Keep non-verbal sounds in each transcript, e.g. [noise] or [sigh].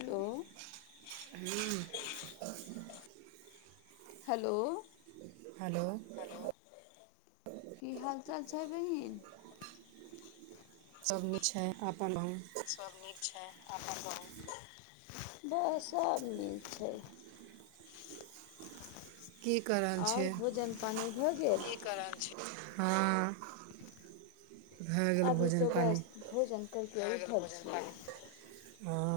Hello ह्म्म hello hello की हाल चाल छैइ बहीन? सब निक छै, अपन कहु? सभ नीक छै, अपन कहु? बस सभ नीक छै। की कऽ रहल और छियै भोजन पानी भए गेल? हँ भए गेल अभी भोजन तऽ पानि बस भोजन करिक उठल छी। हां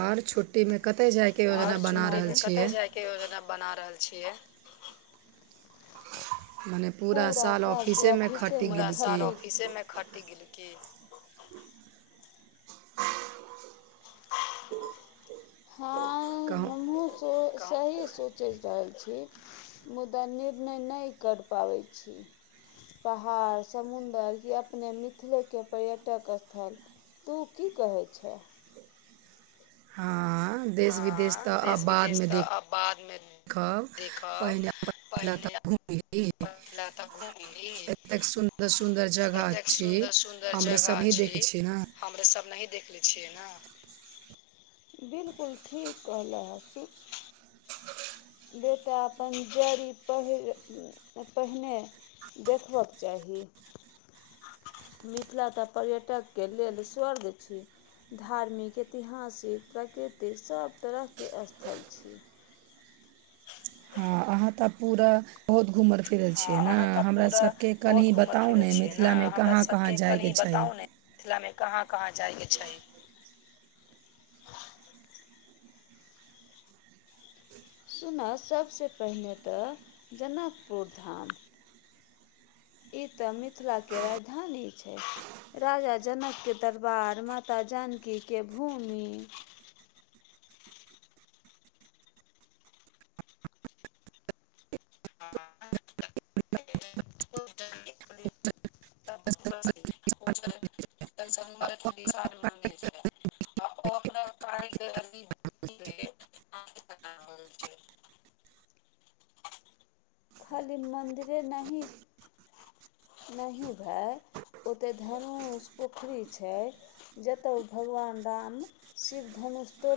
और छुट्टीमे कतय जाइके योजना बना रहल छियै? के योजना बना रहल छियै। मने पूरा साल ऑफिसेमे अफीसे खटि पूरा गेल की साल ऑफिसे मे खटि गेलि की? हाँ कहू? उतो सही सोचि रहल छी। मुदा निर्णय नहि करि पाबैत छी। पहाड़, समुदर ये अपने मिथिले के पर्यटक स्थल तू की कहै छै? हँ देश विदेश हँ तऽ आब देश विदेश बादमे तऽ देख आब बादमे घ देखब पहिने पहिले तऽ घूमि ली [unintelligible] एतेक सुन्दर- सुदर जगह एतेक छी, सुन्दर सुन्दर हमरे जगह सबी देख छी ने हमरे सब नहि देखले छैय न। बिलकुल ठीक कहलला [unintelligible] हाफु देता अपन जड़ी पहिर पहिने देखबक चाही मिथिला तऽ पर्यटकके लेल स्वर्ग छी। धार्मिक ऐतिहासिक प्राकृतिक सभ तरहके स्थल छी। [inaudible] हँ अहाँ तऽ पूरा बहुत घूमल फिरल छीये हँ न? अहाँ तऽ हमरा पूरा सबके बहुत कनी घूमल बताउ फिरल ने छियै मिथिला मे हमरा कहाँ कहाँ सबके जाइके कनि छै? बताउ ने मिथिलामे कहाँ कहाँ जाइके छै? सुनऽ सभसँ पहिने तऽ जनकपुर धाम ई तऽ मिथिलाके राजधानी छै। राजा जनक के दरबार, माता जानकी के भूमि [inaudible] छै [unintelligible] आ ओ ओकरा कारीगरी छै [unintelligible] खाली मन्दिरे नहि नहि भेय। ओते धनुष पोखरि छै। जतअ ओ भगवान राम शिवधनुष तो